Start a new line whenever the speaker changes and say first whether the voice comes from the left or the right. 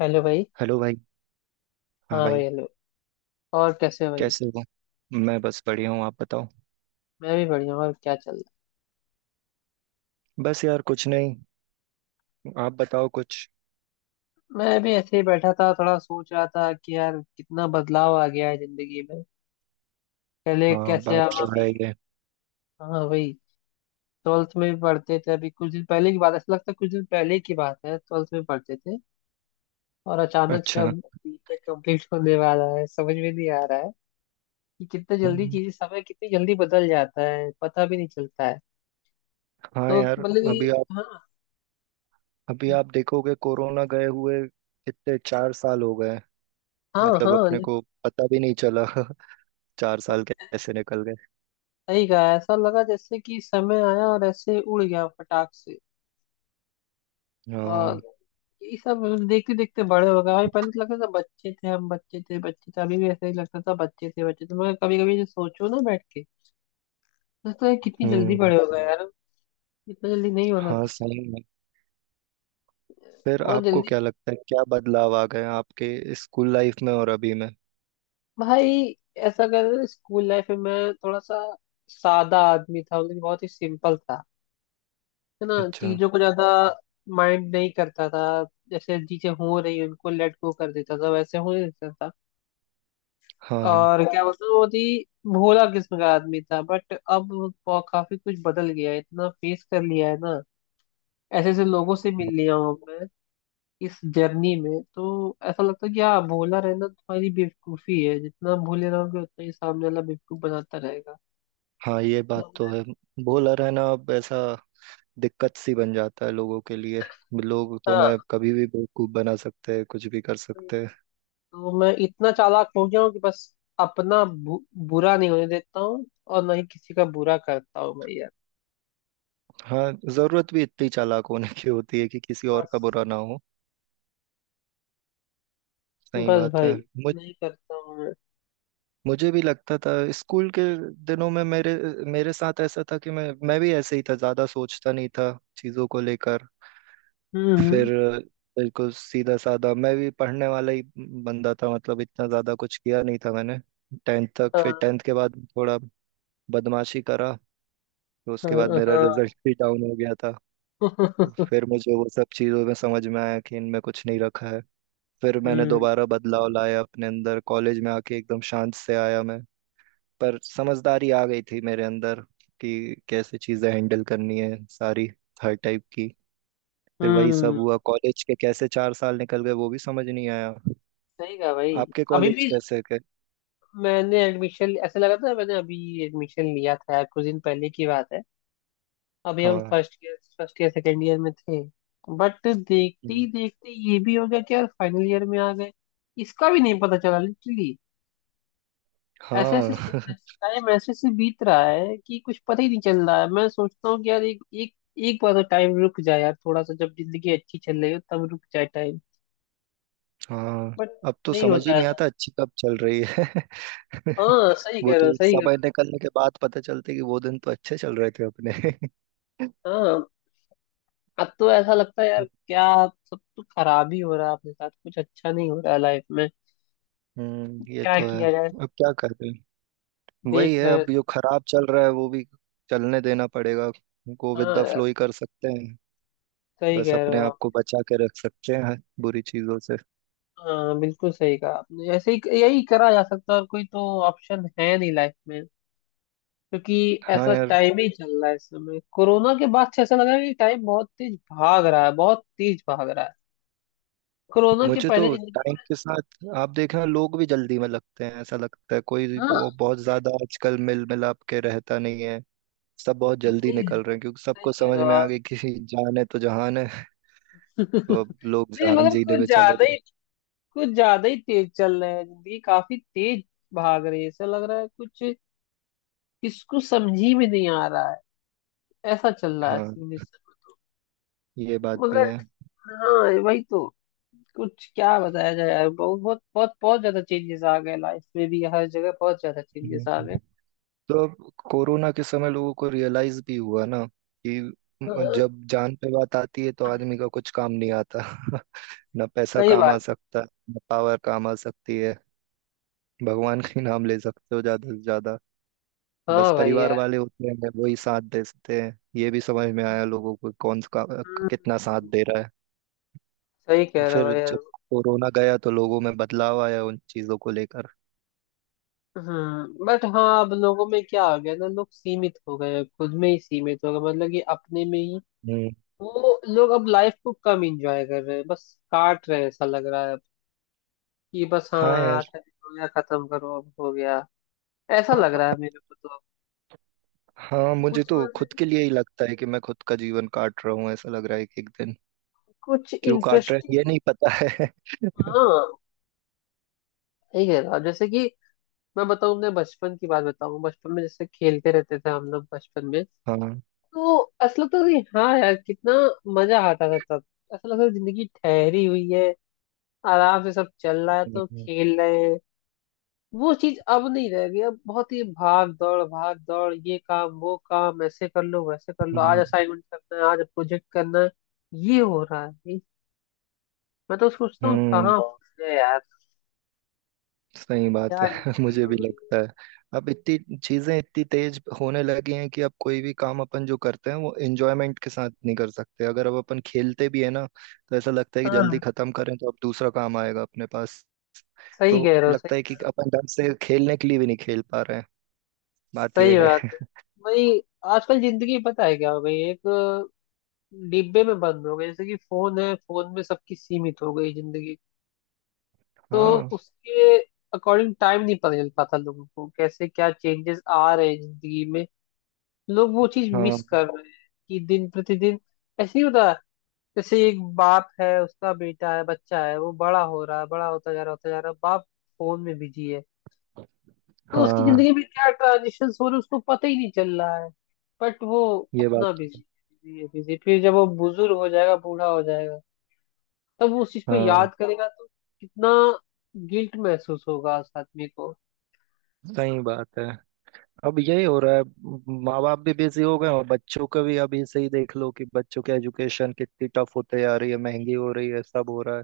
left: Hello भाई।
right: Hello भाई। हाँ
left: हाँ भाई,
right: भाई।
left: हेलो। और कैसे हो भाई?
right: कैसे हो? मैं बस बढ़िया हूँ, आप बताओ।
left: मैं भी बढ़िया हूँ, और क्या चल रहा
right: बस यार, कुछ नहीं। आप बताओ कुछ।
left: है? मैं भी ऐसे ही बैठा था, थोड़ा सोच रहा था कि यार कितना बदलाव आ गया है जिंदगी में। पहले
right: हाँ,
left: कैसे,
right: बात
left: हम
right: तो
left: अभी।
right: है ही है।
left: हाँ भाई, ट्वेल्थ में भी पढ़ते थे अभी, कुछ दिन पहले की बात है, ऐसा लगता है कुछ दिन पहले की बात है ट्वेल्थ में पढ़ते थे और अचानक से अब
right: अच्छा।
left: बीटेक कंप्लीट होने वाला है। समझ में नहीं आ रहा है कि कितना जल्दी
right: हम्म,
left: चीजें, समय कितनी जल्दी बदल जाता है, पता भी नहीं चलता है।
right: हाँ
left: तो
right: यार।
left: मतलब कि हाँ,
right: अभी आप देखोगे कोरोना गए हुए कितने, 4 साल हो गए।
left: हाँ।
right: मतलब
left: हाँ,
right: अपने को पता भी नहीं चला। 4 साल कैसे निकल गए।
left: सही कहा, ऐसा लगा जैसे कि समय आया और ऐसे उड़ गया फटाक से। और
right: हाँ।
left: ये सब देखते देखते बड़े हो गए भाई। पहले तो लगता था बच्चे थे, हम बच्चे थे, बच्चे थे, अभी भी ऐसा ही लगता था बच्चे थे बच्चे थे, मगर कभी कभी जो सोचो ना बैठ के, तो लगता है कितनी जल्दी
right: हम्म।
left: बड़े हो गए यार। इतना जल्दी नहीं होना
right: हाँ,
left: था।
right: सही में। फिर
left: बहुत
right: आपको
left: जल्दी।
right: क्या लगता है, क्या बदलाव आ गए आपके स्कूल लाइफ में और अभी में?
left: भाई ऐसा कर रहे, स्कूल लाइफ में मैं थोड़ा सा सादा आदमी था, मतलब कि बहुत ही सिंपल था, है ना।
right: अच्छा।
left: चीजों को ज्यादा माइंड नहीं करता था, जैसे चीजें हो रही उनको लेट गो कर देता था, वैसे होने देता था।
right: हाँ हाँ।
left: और क्या बताऊँ, बहुत ही भोला किस्म का आदमी था, बट अब वो काफी कुछ बदल गया है। इतना फेस कर लिया है ना, ऐसे ऐसे लोगों से मिल लिया हूँ मैं इस जर्नी में, तो ऐसा लगता है कि हाँ, भोला रहना तुम्हारी बेवकूफी है, जितना भोले रहोगे उतना ही सामने वाला बेवकूफ बनाता रहेगा।
right: हाँ, ये
left: तो
right: बात तो
left: मैं-
right: है। बॉलर है ना अब, ऐसा दिक्कत सी बन जाता है लोगों के लिए। लोग तो मैं
left: हाँ,
right: कभी भी बेवकूफ बना सकते हैं, कुछ भी कर सकते हैं।
left: तो मैं इतना चालाक हो गया हूँ कि बस अपना बुरा नहीं होने देता हूँ और ना ही किसी का बुरा करता हूँ भाई यार।
right: हाँ, जरूरत भी इतनी चालाक होने की होती है कि किसी और
left: बस।
right: का बुरा ना हो। सही
left: बस
right: बात
left: भाई,
right: है। मुझ
left: नहीं करता हूँ मैं।
right: मुझे भी लगता था स्कूल के दिनों में, मेरे मेरे साथ ऐसा था कि मैं भी ऐसे ही था, ज्यादा सोचता नहीं था चीजों को लेकर।
left: हम्म
right: फिर
left: हम्म,
right: बिल्कुल सीधा साधा मैं भी पढ़ने वाला ही बंदा था, मतलब इतना ज़्यादा कुछ किया नहीं था मैंने टेंथ तक। फिर
left: हाँ,
right: टेंथ के बाद थोड़ा बदमाशी करा तो उसके बाद
left: हाँ।
right: मेरा
left: हाँ।
right: रिजल्ट भी डाउन हो गया था। तो फिर मुझे वो सब चीज़ों में समझ में आया कि इनमें कुछ नहीं रखा है। फिर मैंने
left: हम्म
right: दोबारा बदलाव लाया अपने अंदर, कॉलेज में आके एकदम शांत से आया मैं। पर समझदारी आ गई थी मेरे अंदर कि कैसे चीज़ें हैंडल करनी है सारी, हर टाइप की। फिर वही सब
left: हम्म
right: हुआ, कॉलेज के कैसे 4 साल निकल गए वो भी समझ नहीं आया।
left: सही कहा भाई।
right: आपके
left: अभी
right: कॉलेज
left: भी
right: कैसे के?
left: मैंने एडमिशन, ऐसा लगा था मैंने अभी एडमिशन लिया था, कुछ दिन पहले की बात है। अभी हम
right: हाँ।
left: फर्स्ट ईयर, सेकेंड ईयर में थे, बट देखते ही
right: हम्म,
left: देखते ये भी हो गया कि यार फाइनल ईयर में आ गए। इसका भी नहीं पता चला लिटरली। ऐसे ऐसे
right: हाँ।
left: टाइम ऐसे से बीत रहा है कि कुछ पता ही नहीं चल रहा है। मैं सोचता हूँ कि यार एक एक एक बार तो टाइम रुक जाए यार, थोड़ा सा, जब जिंदगी अच्छी चल रही हो तब रुक जाए टाइम।
right: हाँ,
left: बट
right: अब तो
left: नहीं
right: समझ ही
left: होता।
right: नहीं आता अच्छी कब चल रही है।
left: हाँ सही
right: वो
left: कह रहे हो,
right: तो
left: सही कह
right: समय निकलने के बाद पता चलते कि वो दिन तो अच्छे चल रहे थे अपने।
left: रहे हो। हाँ, अब तो ऐसा लगता है यार क्या, सब तो खराब ही हो रहा है, अपने साथ कुछ अच्छा नहीं हो रहा है लाइफ में।
right: हम्म, ये
left: क्या
right: तो है।
left: किया जाए,
right: अब क्या करें। वही
left: देख
right: है,
left: रहे हैं।
right: अब जो खराब चल रहा है वो भी चलने देना पड़ेगा। गो विद
left: हाँ
right: द
left: यार,
right: फ्लो ही कर सकते हैं।
left: सही
right: बस
left: कह रहे
right: अपने
left: हो
right: आप
left: आप।
right: को बचा के रख सकते हैं बुरी चीजों से।
left: हाँ बिल्कुल सही कहा आपने, ऐसे ही, यही करा जा सकता है और कोई तो ऑप्शन है नहीं लाइफ में, क्योंकि
right: हाँ
left: ऐसा
right: यार,
left: टाइम ही चल रहा है इस समय। कोरोना के बाद से ऐसा लग रहा है कि टाइम बहुत तेज भाग रहा है, बहुत तेज भाग रहा है। कोरोना के
right: मुझे तो
left: पहले जिंदगी।
right: टाइम के साथ आप देखना लोग भी जल्दी में लगते हैं, ऐसा लगता है कोई
left: हाँ
right: बहुत ज्यादा आजकल मिल मिलाप के रहता नहीं है। सब बहुत जल्दी
left: सही है।
right: निकल रहे हैं क्योंकि सबको
left: सही कह
right: समझ
left: रहे हो
right: में आ
left: आप।
right: गई कि जान है तो जहान है। तो अब लोग
left: नहीं
right: जहान
left: मगर
right: जीने
left: कुछ
right: में चले
left: ज्यादा
right: गए।
left: ही, कुछ ज्यादा ही तेज चल रहे हैं, जिंदगी काफी तेज भाग रही है, ऐसा लग रहा है कुछ, किसको समझी में नहीं आ रहा है। ऐसा चल रहा है
right: हाँ,
left: सिचुएशन।
right: ये बात भी
left: मगर
right: है।
left: हाँ वही तो, कुछ क्या बताया जाए यार, बहुत बहुत बहुत बहुत ज्यादा चेंजेस आ गए लाइफ में भी, हर जगह बहुत ज्यादा चेंजेस आ
right: हम्म।
left: गए।
right: तो अब कोरोना के समय लोगों को रियलाइज भी हुआ ना कि
left: हाँ,
right: जब जान पे बात आती है तो आदमी का कुछ काम नहीं आता। ना पैसा
left: सही
right: काम आ
left: बात।
right: सकता, ना पावर काम आ सकती है। भगवान का ही नाम ले सकते हो ज्यादा से ज्यादा। बस
left: हाँ भाई
right: परिवार
left: यार।
right: वाले होते हैं वही साथ देते हैं, ये भी समझ में आया लोगों को कौन सा
left: हम्म,
right: कितना साथ दे रहा है।
left: सही
right: तो
left: कह रहे हो
right: फिर
left: भाई यार।
right: जब कोरोना गया तो लोगों में बदलाव आया उन चीजों को लेकर।
left: हम्म, बट हाँ अब लोगों में क्या हो गया ना, लोग सीमित हो गए हैं, खुद में ही सीमित हो गए, मतलब कि अपने में ही।
right: हम्म।
left: वो लोग अब लाइफ को कम एंजॉय कर रहे हैं, बस काट रहे हैं, ऐसा लग रहा है अब, कि बस हाँ
right: हाँ यार।
left: आज का दिन हो गया, खत्म करो, अब हो गया। ऐसा लग रहा है मेरे को तो अब,
right: हाँ, मुझे
left: कुछ
right: तो
left: मतलब
right: खुद के
left: कि
right: लिए ही लगता है कि मैं खुद का जीवन काट रहा हूँ, ऐसा लग रहा है कि एक दिन
left: कुछ
right: क्यों काट रहे हैं
left: इंटरेस्टिंग।
right: ये नहीं पता है।
left: हाँ, ठीक है ना, जैसे कि मैं बताऊँ, अपने बचपन की बात बताऊँ, बचपन में जैसे खेलते रहते थे हम लोग बचपन में,
right: हाँ।
left: तो ऐसा लगता था कि हाँ यार कितना मजा आता था तब। ऐसा लगता था जिंदगी ठहरी हुई है, आराम से सब चल रहा है, तो
right: हम्म।
left: खेल रहे हैं। वो चीज अब नहीं रह गई। अब बहुत ही भाग दौड़, भाग दौड़, ये काम वो काम, ऐसे कर लो वैसे कर लो, आज
right: हम्म।
left: असाइनमेंट करना है, आज प्रोजेक्ट करना है, ये हो रहा है मैं तो सोचता हूँ
right: हम्म,
left: कहाँ फंस गए यार,
right: सही
left: क्या
right: बात है।
left: जिंदगी
right: मुझे
left: हो
right: भी
left: गई है।
right: लगता है अब इतनी चीजें इतनी तेज होने लगी हैं कि अब कोई भी काम अपन जो करते हैं वो एंजॉयमेंट के साथ नहीं कर सकते। अगर अब अपन खेलते भी है ना तो ऐसा लगता है कि जल्दी
left: हाँ
right: खत्म करें तो अब दूसरा काम आएगा अपने पास।
left: सही
right: तो
left: कह रहे हो, सही
right: लगता है
left: कह
right: कि
left: रहे हो।
right: अपन ढंग से खेलने के लिए भी नहीं खेल पा रहे हैं, बात ये
left: सही बात है
right: है।
left: भाई। आजकल जिंदगी पता है क्या हो गई, एक डिब्बे में बंद हो गई, जैसे कि फोन है, फोन में सबकी सीमित हो गई जिंदगी। तो
right: हाँ
left: उसके अकॉर्डिंग टाइम नहीं पता चल पाता लोगों को, कैसे क्या चेंजेस आ रहे हैं जिंदगी में। लोग वो चीज
right: हाँ
left: मिस कर रहे हैं कि दिन प्रतिदिन ऐसे ही होता है। जैसे एक बाप है, उसका बेटा है, बच्चा है, वो बड़ा हो रहा है, बड़ा होता जा रहा है, बाप फोन में बिजी है, तो उसकी
right: हाँ,
left: जिंदगी में क्या ट्रांजिशन हो रहे हैं, उसको पता ही नहीं चल रहा है। बट वो
right: ये बात।
left: अपना बिजी बिजी है, बिजी। फिर जब वो बुजुर्ग हो जाएगा, बूढ़ा हो जाएगा, तब वो उस चीज को
right: हाँ,
left: याद करेगा, तो कितना गिल्ट महसूस होगा उस आदमी को।
right: सही बात है। अब यही हो रहा है। माँ बाप भी बिजी हो गए हैं और बच्चों का भी अभी से ही देख लो कि बच्चों के एजुकेशन कितनी टफ होते जा रही है, महंगी हो रही है, सब हो रहा है।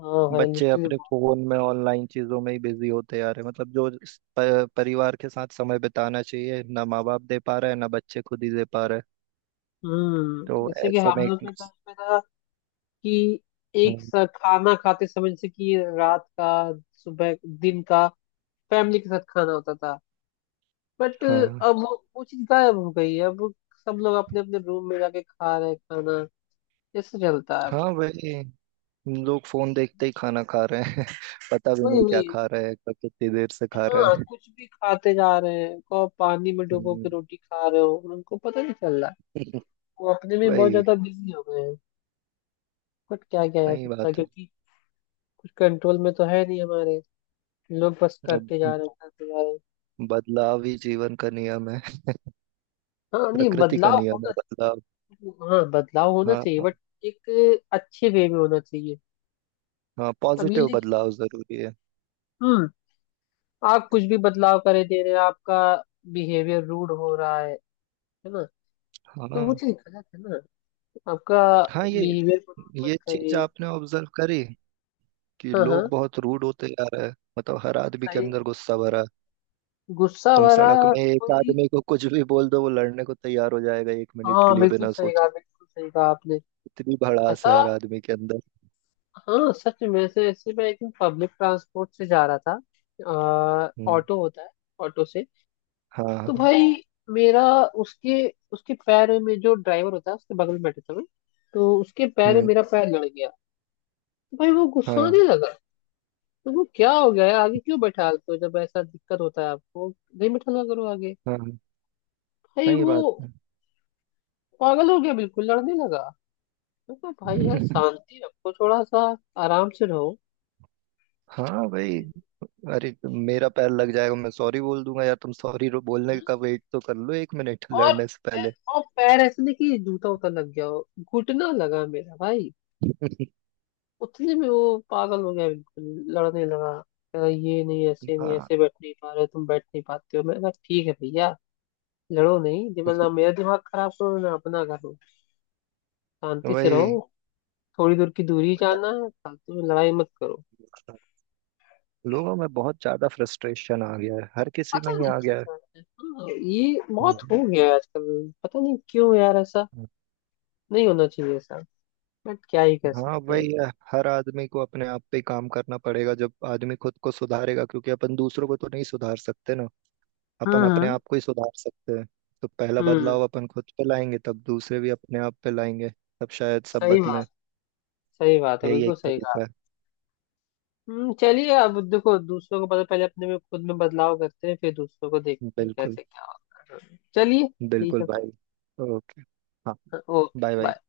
left: हाँ भाई
right: बच्चे
left: लिटरली।
right: अपने फोन में ऑनलाइन चीजों में ही बिजी होते जा रहे हैं, मतलब जो इस परिवार के साथ समय बिताना चाहिए ना माँ बाप दे पा रहे हैं ना बच्चे खुद ही दे पा रहे हैं।
left: हम्म,
right: तो
left: जैसे कि
right: ऐसे
left: हम
right: में।
left: लोग के टाइम पे था कि एक
right: हम्म,
left: साथ खाना खाते समय, जैसे कि रात का, सुबह, दिन का, फैमिली के साथ खाना होता था, बट
right: हाँ
left: अब वो चीज गायब हो गई है। अब सब लोग अपने अपने रूम में जाके खा रहे हैं खाना। कैसे चलता है अब?
right: हाँ। वही, लोग फोन देखते ही खाना खा रहे हैं। पता भी
left: वही
right: नहीं क्या
left: वही।
right: खा रहे हैं, कब, कितनी देर से खा रहे
left: हाँ,
right: हैं।
left: कुछ भी खाते जा रहे हैं, को पानी में डुबो के
right: हम्म।
left: रोटी खा रहे हो उनको पता नहीं चल रहा है। वो अपने में बहुत
right: वही।
left: ज्यादा बिजी हो गए हैं। बट क्या किया जा
right: सही
left: सकता है,
right: बात है।
left: क्योंकि कुछ कंट्रोल में तो है नहीं हमारे। लोग बस
right: अब
left: करते जा रहे हैं, करते जा रहे हैं।
right: बदलाव ही जीवन का नियम है,
left: हाँ नहीं,
right: प्रकृति का
left: बदलाव
right: नियम है
left: होना,
right: बदलाव।
left: हाँ, बदलाव होना
right: हाँ।
left: चाहिए, बट एक अच्छे वे में होना चाहिए।
right: हाँ,
left: अब ये
right: पॉजिटिव
left: नहीं कि,
right: बदलाव जरूरी है।
left: हम्म, आप कुछ भी बदलाव करे दे रहे हैं, आपका बिहेवियर रूड हो रहा है ना, तो वो
right: हाँ
left: चीज गलत है ना। आपका
right: हाँ,
left: बिहेवियर मत
right: ये चीज
left: करिए।
right: आपने ऑब्जर्व करी कि
left: हाँ, हाँ
right: लोग बहुत रूड होते जा रहे हैं, मतलब हर आदमी के
left: सही।
right: अंदर गुस्सा भरा है।
left: गुस्सा
right: तुम
left: भरा
right: सड़क
left: और
right: में एक
left: कोई।
right: आदमी को कुछ भी बोल दो वो लड़ने को तैयार हो जाएगा एक मिनट के
left: हाँ
right: लिए
left: बिल्कुल
right: बिना
left: सही कहा,
right: सोचे।
left: बिल्कुल सही कहा आपने।
right: इतनी भड़ास
left: ऐसा,
right: है हर आदमी के अंदर।
left: हाँ सच में। से ऐसे, मैं एक दिन पब्लिक ट्रांसपोर्ट से जा रहा था,
right: हम्म।
left: ऑटो होता है, ऑटो से, तो
right: हाँ।
left: भाई मेरा, उसके, उसके पैर में, जो ड्राइवर होता है उसके बगल में बैठे थे मैं, तो उसके पैर में
right: हम्म।
left: मेरा पैर लड़ गया। तो भाई वो
right: हाँ
left: गुस्साने लगा, तो वो क्या हो गया है, आगे क्यों बैठालते हो जब ऐसा दिक्कत होता है आपको, नहीं बैठाला करो आगे।
right: हाँ,
left: भाई
right: सही
left: वो
right: बात है।
left: पागल हो गया बिल्कुल, लड़ने लगा। मैं कहा, भाई यार शांति रखो थोड़ा सा, आराम से रहो।
right: हाँ भाई, अरे तो मेरा पैर लग जाएगा मैं सॉरी बोल दूंगा यार, तुम सॉरी बोलने का वेट तो कर लो एक मिनट
left: और
right: लड़ने से पहले।
left: और पैर ऐसे नहीं कि जूता उता लग गया हो, घुटना लगा मेरा भाई। उतने में वो पागल हो गया बिल्कुल, लड़ने लगा, कह रहा, ये नहीं ऐसे, नहीं
right: हाँ
left: ऐसे बैठ नहीं पा रहे तुम, बैठ नहीं पाते हो। मैं कहा ठीक है भैया, लड़ो नहीं,
right: तो
left: दिमाग ना, मेरा दिमाग खराब करो ना, अपना करो। शांति से रहो,
right: वही,
left: थोड़ी दूर की दूरी जाना है, फालतू में लड़ाई मत करो।
right: लोगों में बहुत ज्यादा फ्रस्ट्रेशन आ गया है, हर किसी
left: पता
right: में ही
left: नहीं
right: आ
left: किस
right: गया है।
left: बात है। हाँ, ये बहुत हो
right: हम्म,
left: गया है आजकल, पता नहीं क्यों यार, ऐसा
right: हम्म।
left: नहीं होना चाहिए ऐसा, बट क्या ही कर
right: हाँ
left: सकते हैं।
right: भाई, हर आदमी को अपने आप पे ही काम करना पड़ेगा जब आदमी खुद को सुधारेगा, क्योंकि अपन दूसरों को तो नहीं सुधार सकते ना। अपन
left: हम्म
right: अपने
left: हम्म
right: आप को ही सुधार सकते हैं। तो पहला
left: हम्म
right: बदलाव अपन खुद पे लाएंगे तब दूसरे भी अपने आप पे लाएंगे। तब शायद सब
left: सही बात,
right: बदलें।
left: सही बात है,
right: यही
left: बिल्कुल
right: एक
left: सही कहा।
right: तरीका है।
left: चलिए अब देखो, दूसरों को पता, पहले अपने में, खुद में बदलाव करते हैं, फिर दूसरों को देखते हैं
right: बिल्कुल।
left: कैसे क्या होता है। चलिए ठीक
right: बिल्कुल
left: है फिर।
right: भाई। ओके। हाँ।
left: Okay,
right: bye bye.
left: बाय।